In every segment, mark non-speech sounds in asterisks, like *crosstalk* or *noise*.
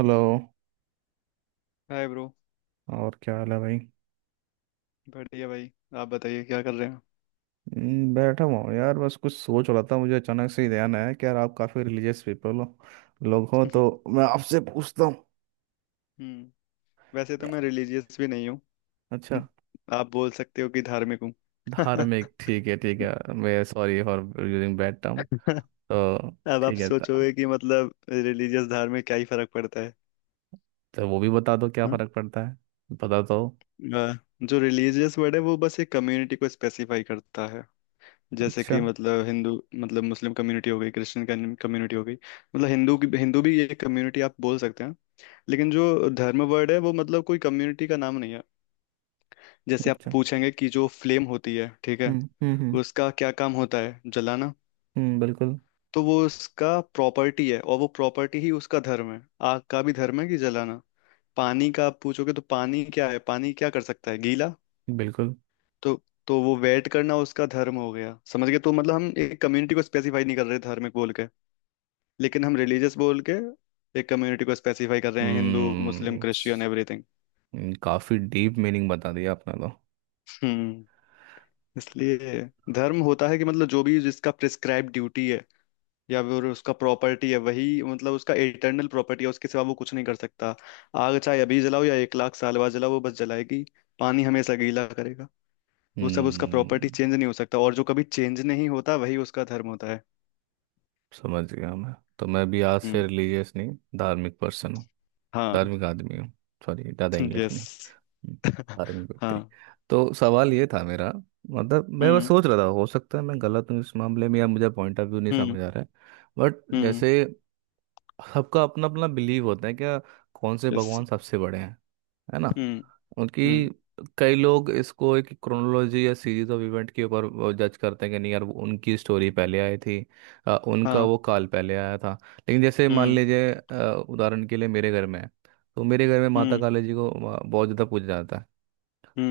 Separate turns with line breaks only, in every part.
Hello.
Hi bro.
और क्या हाल है भाई।
बढ़िया भाई। आप बताइए क्या कर रहे हो?
बैठा हुआ हूँ यार, बस कुछ सोच रहा था। मुझे अचानक से ही ध्यान आया कि यार आप काफ़ी रिलीजियस पीपल हो, लोग हो, तो
*laughs*
मैं आपसे पूछता हूँ।
हम्म। वैसे तो मैं
यार,
रिलीजियस भी नहीं हूँ।
अच्छा।
आप बोल सकते हो कि धार्मिक हूँ। *laughs* अब
धार्मिक ठीक है, ठीक है, मैं sorry for using bad term. तो
आप हाँ।
ठीक है
सोचोगे कि मतलब रिलीजियस धार्मिक क्या ही फर्क पड़ता है।
तो वो भी बता दो क्या
हाँ।
फ़र्क पड़ता है। बता दो।
अ, जो रिलीजियस वर्ड है वो बस एक कम्युनिटी को स्पेसिफाई करता है। जैसे
अच्छा।
कि मतलब हिंदू, मतलब मुस्लिम कम्युनिटी हो गई, क्रिश्चियन कम्युनिटी हो गई, मतलब हिंदू की हिंदू भी ये कम्युनिटी आप बोल सकते हैं। लेकिन जो धर्म वर्ड है वो मतलब कोई कम्युनिटी का नाम नहीं है। जैसे आप
अच्छा।
पूछेंगे कि जो फ्लेम होती है ठीक है,
हम्म। हम्म। हम्म।
उसका क्या काम होता है? जलाना।
बिल्कुल।
तो वो उसका प्रॉपर्टी है और वो प्रॉपर्टी ही उसका धर्म है। आग का भी धर्म है कि जलाना। पानी का आप पूछोगे तो पानी क्या है, पानी क्या कर सकता है? गीला।
बिल्कुल।
तो तो वो वेट करना उसका धर्म हो गया। समझ गए? तो मतलब हम एक कम्युनिटी को स्पेसिफाई नहीं कर रहे धार्मिक बोल के, लेकिन हम रिलीजियस बोल के एक कम्युनिटी को स्पेसिफाई कर रहे हैं। हिंदू मुस्लिम
हम्म।
Christian everything.
काफ़ी डीप मीनिंग बता दिया आपने तो।
हम्म। इसलिए धर्म होता है कि मतलब जो भी जिसका प्रिस्क्राइब ड्यूटी है या फिर उसका प्रॉपर्टी है, वही मतलब उसका इटर्नल प्रॉपर्टी है, उसके सिवा वो कुछ नहीं कर सकता। आग चाहे अभी जलाओ या 1 लाख साल बाद जलाओ, वो बस जलाएगी। पानी हमेशा गीला करेगा। वो सब उसका प्रॉपर्टी
हम्म।
चेंज नहीं हो सकता, और जो कभी चेंज नहीं होता वही उसका धर्म होता है।
समझ गया मैं। तो मैं भी आज से
हम्म।
रिलीजियस नहीं, धार्मिक पर्सन हूँ।
हाँ।
धार्मिक आदमी हूँ। सॉरी, ज़्यादा
*laughs*
इंग्लिश नहीं।
यस।
हम्म,
*laughs*
धार्मिक व्यक्ति।
हाँ।
तो सवाल ये था मेरा। मतलब मैं बस
हम्म।
सोच रहा था, हो सकता है मैं गलत हूँ इस मामले में, या मुझे पॉइंट ऑफ व्यू नहीं
हम्म।
समझ आ रहा है। बट
हम्म।
जैसे, सबका अपना अपना बिलीव होता है क्या। कौन से
यस।
भगवान सबसे बड़े हैं, है ना।
हम्म।
उनकी
हम्म।
कई लोग इसको एक क्रोनोलॉजी या सीरीज ऑफ इवेंट के ऊपर जज करते हैं कि नहीं यार, वो उनकी स्टोरी पहले आई थी। उनका वो
हाँ।
काल पहले आया था। लेकिन जैसे मान
हम्म।
लीजिए, उदाहरण के लिए मेरे घर में है। तो मेरे घर में माता
हम्म।
काली जी को बहुत ज़्यादा पूजा जाता है।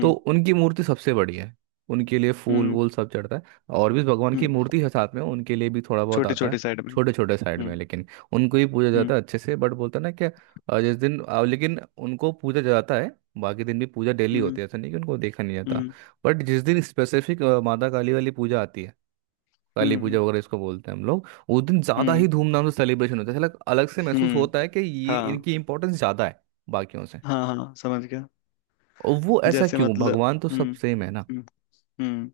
तो उनकी मूर्ति सबसे बड़ी है। उनके लिए फूल
हम्म।
वूल सब चढ़ता है। और भी भगवान की
हम्म।
मूर्ति है साथ में, उनके लिए भी थोड़ा बहुत
छोटी
आता है,
छोटी साइड में।
छोटे छोटे साइड में,
हम्म।
लेकिन उनको ही पूजा
हम्म।
जाता है अच्छे से। बट बोलता है ना क्या, लेकिन उनको पूजा जाता है। बाकी दिन भी पूजा डेली
हम्म।
होती है, ऐसा नहीं कि उनको देखा नहीं जाता।
हम्म।
बट जिस दिन स्पेसिफिक माता काली वाली पूजा आती है, काली पूजा
हम्म।
वगैरह इसको बोलते हैं हम लोग। उस दिन ज़्यादा ही
हम्म।
धूमधाम से सेलिब्रेशन होता है, ऐसा अलग से महसूस
हम्म।
होता है कि ये
हाँ
इनकी इंपॉर्टेंस ज़्यादा है बाकियों से।
हाँ हाँ, समझ गया।
और वो ऐसा
जैसे
क्यों,
मतलब,
भगवान तो सब
हम्म,
सेम है ना।
हम्म, हम्म,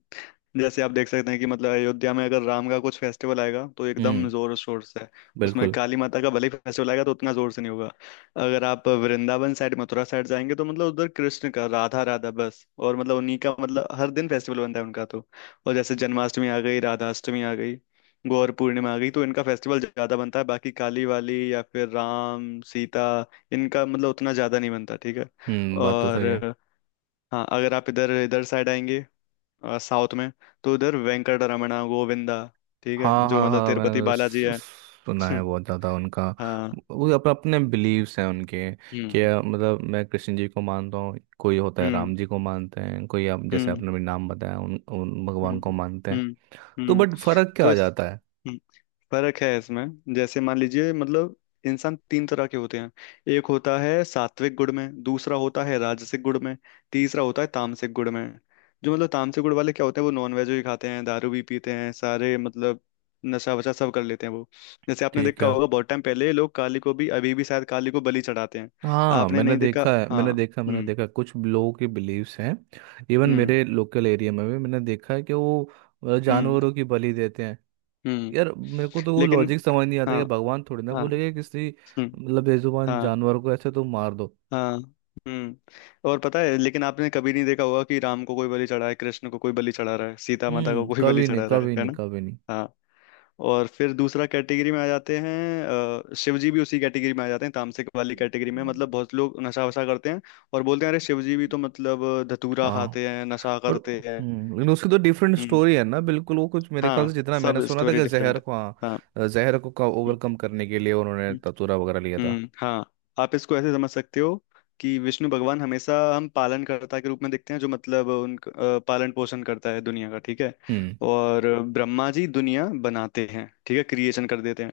जैसे आप देख सकते हैं कि मतलब अयोध्या में अगर राम का कुछ फेस्टिवल आएगा तो एकदम
हम्म।
जोर शोर से। उसमें
बिल्कुल।
काली माता का भले ही फेस्टिवल आएगा तो उतना जोर से नहीं होगा। अगर आप वृंदावन साइड मथुरा साइड जाएंगे तो मतलब उधर कृष्ण का राधा राधा बस, और मतलब उन्हीं का मतलब हर दिन फेस्टिवल बनता है उनका तो। और जैसे जन्माष्टमी आ गई, राधाष्टमी आ गई, गौर पूर्णिमा आ गई, तो इनका फेस्टिवल ज्यादा बनता है। बाकी काली वाली या फिर राम सीता इनका मतलब उतना ज्यादा नहीं बनता, ठीक है।
हम्म। बात तो सही है।
और हाँ, अगर आप इधर इधर साइड आएंगे, साउथ में, तो उधर वेंकट रमणा गोविंदा, ठीक है,
हाँ
जो
हाँ
मतलब
हाँ,
तिरुपति
मैंने
बालाजी है।
सुना है
*laughs*
बहुत ज़्यादा उनका।
हाँ।
वो अपने बिलीव्स हैं उनके, कि
हम्म।
मतलब मैं कृष्ण जी को मानता हूँ, कोई होता है
हम्म।
राम जी को मानते हैं, कोई आप जैसे
हम्म।
आपने भी नाम बताया, उन भगवान को
हम्म।
मानते हैं।
हम्म।
तो
हम्म।
बट फर्क क्या
तो
आ
इस,
जाता है।
हम्म, फर्क है इसमें। जैसे मान लीजिए मतलब इंसान तीन तरह के होते हैं। एक होता है सात्विक गुण में, दूसरा होता है राजसिक गुण में, तीसरा होता है तामसिक गुण में। जो मतलब तामसिक गुण वाले क्या होते हैं, वो नॉनवेज भी खाते हैं, दारू भी पीते हैं, सारे मतलब नशा वशा सब कर लेते हैं वो। जैसे आपने
ठीक
देखा
है।
होगा, बहुत टाइम पहले लोग काली को भी, अभी भी शायद काली को बलि चढ़ाते हैं।
हाँ
आपने
मैंने
नहीं देखा
देखा है,
हाँ।
मैंने देखा, मैंने
हम्म।
देखा कुछ लोगों के बिलीव्स हैं। इवन
हम्म।
मेरे लोकल एरिया में भी मैंने देखा है कि वो
हम्म।
जानवरों की बलि देते हैं।
हम्म।
यार मेरे को तो वो
लेकिन
लॉजिक समझ नहीं आता
हाँ
कि भगवान थोड़ी ना
हाँ।
बोलेगा किसी,
हम्म।
मतलब बेजुबान
हाँ
जानवर को ऐसे तो मार दो।
हाँ। हम्म। और पता है, लेकिन आपने कभी नहीं देखा होगा कि राम को कोई बलि चढ़ा है, कृष्ण को कोई बलि चढ़ा रहा है, सीता माता को
हम्म,
कोई बलि
कभी नहीं,
चढ़ा रहा है
कभी
है
नहीं,
ना।
कभी नहीं।
हाँ। और फिर दूसरा कैटेगरी में आ जाते हैं। शिव जी भी उसी कैटेगरी में आ जाते हैं, तामसिक वाली कैटेगरी में। मतलब बहुत लोग नशा वशा करते हैं और बोलते हैं अरे शिव जी भी तो मतलब धतूरा
हाँ।
खाते हैं नशा
बट।
करते हैं।
हम्म। लेकिन उसकी तो डिफरेंट
हम्म।
स्टोरी है ना, बिल्कुल वो कुछ मेरे ख्याल से
हाँ
जितना मैंने
सब
सुना था
स्टोरी
कि
डिफरेंट
जहर को,
है। हाँ।
हाँ, जहर को ओवरकम करने के लिए उन्होंने
हम्म।
ततुरा वगैरह लिया था।
हम्म। हाँ। आप इसको ऐसे समझ सकते हो कि विष्णु भगवान हमेशा हम पालनकर्ता के रूप में देखते हैं, जो मतलब पालन पोषण करता है दुनिया का, ठीक है।
हम्म।
और ब्रह्मा जी दुनिया बनाते हैं, ठीक है, क्रिएशन कर देते हैं।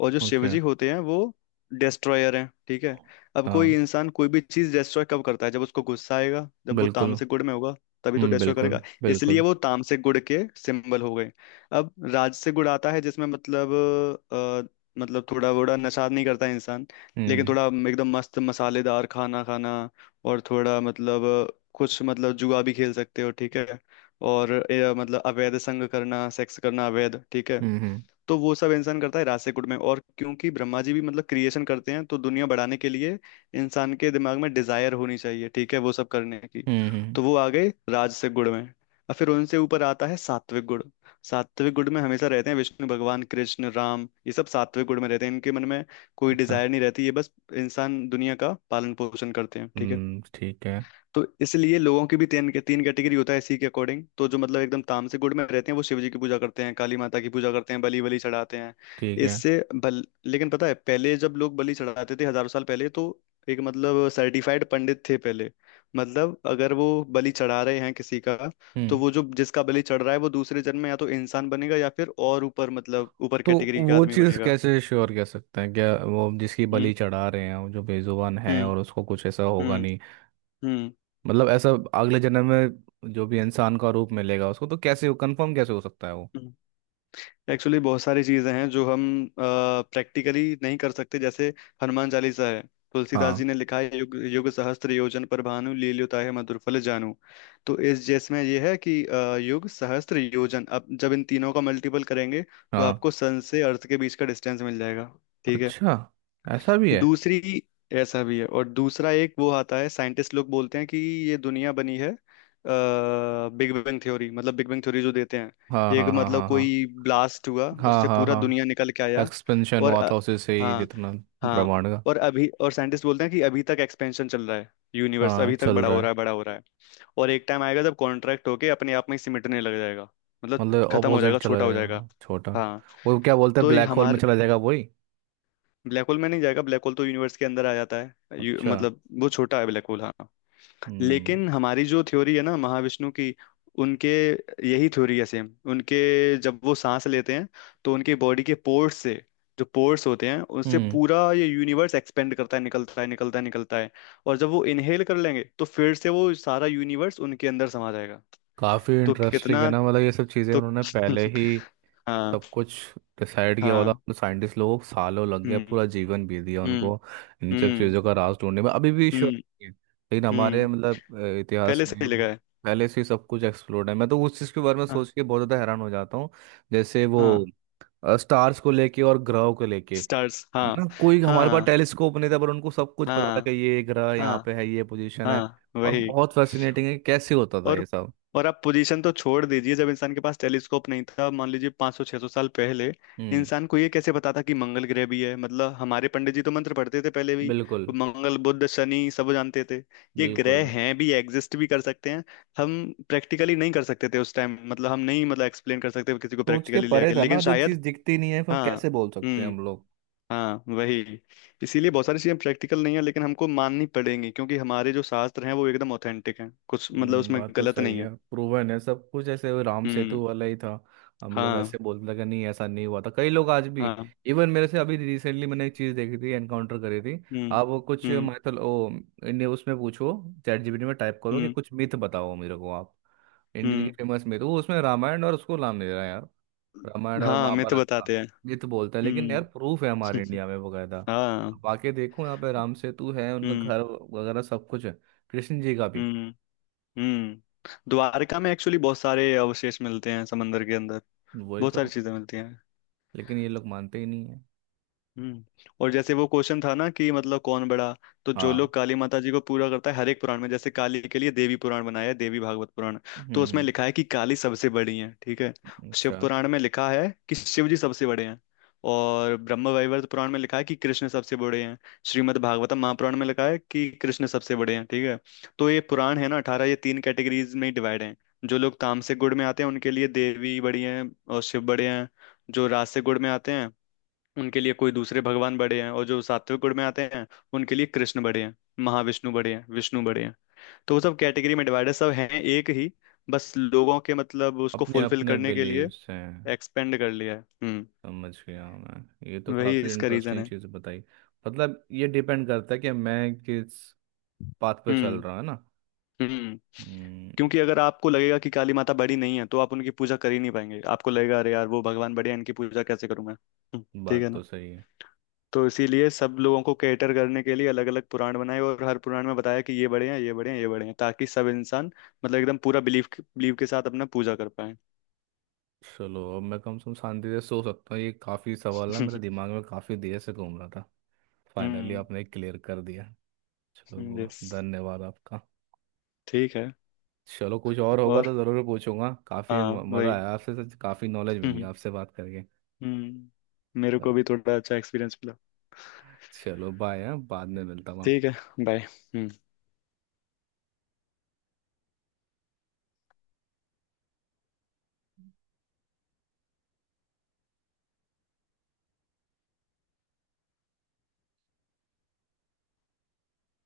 और जो शिव
ओके।
जी होते हैं वो डिस्ट्रॉयर हैं, ठीक है। अब कोई
हाँ।
इंसान कोई भी चीज डिस्ट्रॉय कब करता है? जब उसको गुस्सा आएगा, जब वो
बिल्कुल।
तामसिक गुण में होगा, तभी तो
हम्म।
डिस्ट्रॉय करेगा।
बिल्कुल।
इसलिए
बिल्कुल।
वो तामसिक गुण के सिंबल हो गए। अब राजसिक गुण आता है जिसमें मतलब, अ, मतलब थोड़ा बड़ा नशा नहीं करता इंसान, लेकिन
हम्म।
थोड़ा एकदम मस्त मसालेदार खाना खाना, और थोड़ा मतलब कुछ मतलब जुआ भी खेल सकते हो, ठीक है। और मतलब अवैध संग करना, सेक्स करना अवैध, ठीक है।
हम्म। हम्म।
तो वो सब इंसान करता है रासेकुट में। और क्योंकि ब्रह्मा जी भी मतलब क्रिएशन करते हैं, तो दुनिया बढ़ाने के लिए इंसान के दिमाग में डिजायर होनी चाहिए, ठीक है, वो सब करने की।
हम्म, हम्म,
तो वो आ गए राजसिक गुण में। और फिर उनसे ऊपर आता है सात्विक गुण। सात्विक गुण में हमेशा रहते हैं विष्णु भगवान, कृष्ण, राम, ये सब सात्विक गुण में रहते हैं। इनके मन में कोई
अच्छा।
डिजायर नहीं रहती, ये बस इंसान दुनिया का पालन पोषण करते हैं, ठीक है।
हम्म। ठीक है।
तो इसलिए लोगों की भी तीन तीन कैटेगरी होता है इसी के अकॉर्डिंग। तो जो मतलब एकदम तामसिक गुण में रहते हैं वो शिव जी की पूजा करते हैं, काली माता की पूजा करते हैं, बलि बलि चढ़ाते हैं।
ठीक है।
इससे बल, लेकिन पता है पहले जब लोग बलि चढ़ाते थे हजारों साल पहले, तो एक मतलब सर्टिफाइड पंडित थे पहले। मतलब अगर वो बलि चढ़ा रहे हैं किसी का, तो
हम्म।
वो जो जिसका बलि चढ़ रहा है वो दूसरे जन्म में या तो इंसान बनेगा या फिर और ऊपर मतलब ऊपर
तो
कैटेगरी का
वो
आदमी
चीज़
बनेगा।
कैसे श्योर कह सकते हैं क्या, वो जिसकी
हम्म।
बलि चढ़ा रहे हैं वो जो बेजुबान है,
हम्म।
और उसको कुछ ऐसा होगा
हम्म।
नहीं।
हम्म।
मतलब ऐसा, अगले जन्म में जो भी इंसान का रूप मिलेगा उसको, तो कैसे कंफर्म कैसे हो सकता है वो।
हम्म। एक्चुअली बहुत सारी चीजें हैं जो हम प्रैक्टिकली नहीं कर सकते। जैसे हनुमान चालीसा है, तुलसीदास
हाँ।
जी ने लिखा है युग युग सहस्त्र योजन पर भानु लील्यो ताहि मधुर फल जानू। तो इस जिसमें ये है कि युग सहस्त्र योजन, अब जब इन तीनों का मल्टीपल करेंगे तो
हाँ।
आपको सन से अर्थ के बीच का डिस्टेंस मिल जाएगा, ठीक है।
अच्छा, ऐसा भी है।
दूसरी ऐसा भी है। और दूसरा एक वो आता है साइंटिस्ट लोग बोलते हैं कि ये दुनिया बनी है बिग बैंग थ्योरी, मतलब बिग बैंग थ्योरी जो देते हैं,
हाँ
एक
हाँ हाँ
मतलब
हाँ
कोई ब्लास्ट हुआ
हाँ
उससे
हाँ हाँ
पूरा दुनिया निकल के
हाँ।
आया।
एक्सपेंशन
और
हुआ था उसी से ही,
हाँ
जितना
हाँ।
ब्रह्मांड का।
और अभी और साइंटिस्ट बोलते हैं कि अभी तक एक्सपेंशन चल रहा है, यूनिवर्स
हाँ
अभी तक
चल
बड़ा
रहा
हो
है।
रहा है बड़ा हो रहा है। और एक टाइम आएगा जब कॉन्ट्रैक्ट होके अपने आप में ही सिमटने लग जाएगा, मतलब
मतलब
खत्म हो
ऑपोजिट
जाएगा
चला
छोटा हो जाएगा।
जाएगा, छोटा।
हाँ।
वो क्या बोलते हैं,
तो ये
ब्लैक होल में
हमारे
चला जाएगा, वही।
ब्लैक होल में नहीं जाएगा। ब्लैक होल तो यूनिवर्स के अंदर आ जाता है।
अच्छा।
मतलब वो छोटा है ब्लैक होल हाँ।
हम्म।
लेकिन हमारी जो थ्योरी है ना महाविष्णु की, उनके यही थ्योरी है सेम, उनके जब वो सांस लेते हैं तो उनके बॉडी के पोर्स से, जो पोर्स होते हैं उससे
हम्म।
पूरा ये यूनिवर्स एक्सपेंड करता है, निकलता है निकलता है निकलता है। और जब वो इनहेल कर लेंगे तो फिर से वो सारा यूनिवर्स उनके अंदर समा जाएगा।
काफी
तो
इंटरेस्टिंग है
कितना,
ना, मतलब ये सब चीजें
तो
उन्होंने पहले
*laughs*
ही
हाँ।
सब कुछ डिसाइड किया हुआ
हाँ।
था। साइंटिस्ट लोगों को सालों लग गया,
हम्म।
पूरा जीवन बीत गया
हम्म।
उनको इन सब
हम्म।
चीजों का राज ढूंढने में, अभी भी श्योर
हम्म।
नहीं है। लेकिन हमारे,
हम्म।
मतलब इतिहास
पहले से
में
ही लगा है।
पहले से ही सब कुछ एक्सप्लोर्ड है। मैं तो उस चीज के बारे में सोच
हाँ।
के बहुत ज्यादा हैरान हो जाता हूँ। जैसे वो
हाँ।
स्टार्स को लेके और ग्रहों को लेके,
स्टार्स
है
हाँ।
ना। कोई हमारे पास
हाँ
टेलीस्कोप नहीं था पर उनको सब कुछ पता था कि
हाँ
ये ग्रह यहाँ
हाँ
पे है, ये पोजीशन है।
हाँ।
और
वही।
बहुत फैसिनेटिंग है कि कैसे होता था
और
ये सब।
और आप पोजीशन तो छोड़ दीजिए। जब इंसान के पास टेलीस्कोप नहीं था, मान लीजिए 500 600 साल पहले,
हम्म।
इंसान को ये कैसे पता था कि मंगल ग्रह भी है। मतलब हमारे पंडित जी तो मंत्र पढ़ते थे पहले भी,
बिल्कुल।
वो मंगल बुध शनि सब जानते थे। ये
बिल्कुल।
ग्रह हैं भी, एग्जिस्ट भी कर सकते हैं, हम प्रैक्टिकली नहीं कर सकते थे उस टाइम। मतलब हम नहीं मतलब एक्सप्लेन कर सकते किसी को
सोच के
प्रैक्टिकली ले
परे
आके,
था ना,
लेकिन
जो
शायद
चीज दिखती नहीं है फिर
हाँ।
कैसे बोल सकते हैं
हम्म।
हम लोग।
हाँ वही। इसीलिए बहुत सारी चीजें प्रैक्टिकल नहीं है, लेकिन हमको माननी पड़ेंगी, क्योंकि हमारे जो शास्त्र हैं वो एकदम ऑथेंटिक हैं, कुछ मतलब उसमें
बात तो
गलत
सही
नहीं
है,
है।
प्रूवन है सब कुछ ऐसे। वो राम सेतु
हम्म।
वाला ही था, हम लोग
हाँ।
ऐसे बोलते थे कि नहीं ऐसा नहीं हुआ था, कई लोग आज भी।
हाँ।
इवन मेरे से अभी रिसेंटली मैंने एक चीज़ देखी थी, एनकाउंटर करी थी।
हम्म।
आप वो कुछ
हम्म।
मैथल ओ इन्हें उसमें पूछो। चैट जीपीटी में टाइप करो कि
हम्म।
कुछ मिथ बताओ मेरे को आप, इंडियन की
हम्म।
Famous myth. वो उसमें रामायण और उसको नाम दे रहा है यार, रामायण और
हाँ मैं तो
महाभारत का
बताते हैं।
मिथ बोलता है। लेकिन यार
हम्म।
प्रूफ है हमारे इंडिया में बकायदा।
*laughs* हाँ।
अब आके देखो, यहाँ पे राम सेतु है, उनका
हम्म।
घर वगैरह सब कुछ है। कृष्ण जी का भी,
हम्म। हम्म। द्वारका में एक्चुअली बहुत सारे अवशेष मिलते हैं समंदर के अंदर,
वही
बहुत
तो।
सारी चीजें मिलती हैं।
लेकिन ये लोग मानते ही नहीं है।
हम्म। और जैसे वो क्वेश्चन था ना कि मतलब कौन बड़ा, तो जो
हाँ।
लोग काली माता जी को पूरा करता है हर एक पुराण में। जैसे काली के लिए देवी पुराण बनाया है, देवी भागवत पुराण,
हम्म।
तो उसमें लिखा है कि काली सबसे बड़ी है, ठीक है। शिव
अच्छा।
पुराण में लिखा है कि शिव जी सबसे बड़े हैं। और ब्रह्म वैवर्त पुराण में लिखा है कि कृष्ण सबसे बड़े हैं। श्रीमद् भागवतम महापुराण में लिखा है कि कृष्ण सबसे बड़े हैं, ठीक है। तो ये पुराण है ना 18, ये तीन कैटेगरीज में डिवाइड हैं। जो लोग तामसिक गुण में आते हैं उनके लिए देवी बड़ी हैं और शिव बड़े हैं। जो राजसिक गुण में आते हैं उनके लिए कोई दूसरे भगवान बड़े हैं। और जो सात्विक गुण में आते हैं उनके लिए कृष्ण बड़े हैं, महाविष्णु बड़े हैं, विष्णु बड़े हैं। तो वो सब कैटेगरी में डिवाइडेड सब हैं एक ही, बस लोगों के मतलब उसको
अपने
फुलफिल
अपने
करने के लिए
बिलीव्स हैं।
एक्सपेंड कर लिया है। हम्म।
समझ गया मैं, ये तो
वही
काफ़ी
इसका रीजन
इंटरेस्टिंग
है।
चीज़ बताई। मतलब ये डिपेंड करता है कि मैं किस पाथ पे चल
हम्म।
रहा, है ना।
हम्म।
हम्म।
क्योंकि अगर आपको लगेगा कि काली माता बड़ी नहीं है तो आप उनकी पूजा कर ही नहीं पाएंगे, आपको लगेगा अरे यार वो भगवान बड़े हैं इनकी पूजा कैसे करूं मैं, ठीक
बात
है ना।
तो सही है।
तो इसीलिए सब लोगों को कैटर करने के लिए अलग अलग पुराण बनाए, और हर पुराण में बताया कि ये बड़े हैं ये बड़े हैं ये बड़े हैं, ताकि सब इंसान मतलब एकदम पूरा बिलीफ बिलीव के साथ अपना पूजा कर पाए।
चलो, अब मैं कम से कम शांति से सो सकता हूँ। ये काफ़ी सवाल ना मेरे
*laughs*
दिमाग में काफ़ी देर से घूम रहा था, फाइनली
हम्म।
आपने क्लियर कर दिया। चलो वो,
यस।
धन्यवाद आपका।
ठीक है।
चलो कुछ और होगा
और
तो ज़रूर पूछूंगा। काफ़ी
हाँ
मज़ा
वही।
आया आपसे, काफ़ी नॉलेज मिली
हम्म।
आपसे बात करके।
मेरे को भी थोड़ा अच्छा एक्सपीरियंस मिला।
चलो बाय। हाँ बाद में मिलता हूँ।
ठीक है। बाय हम्म।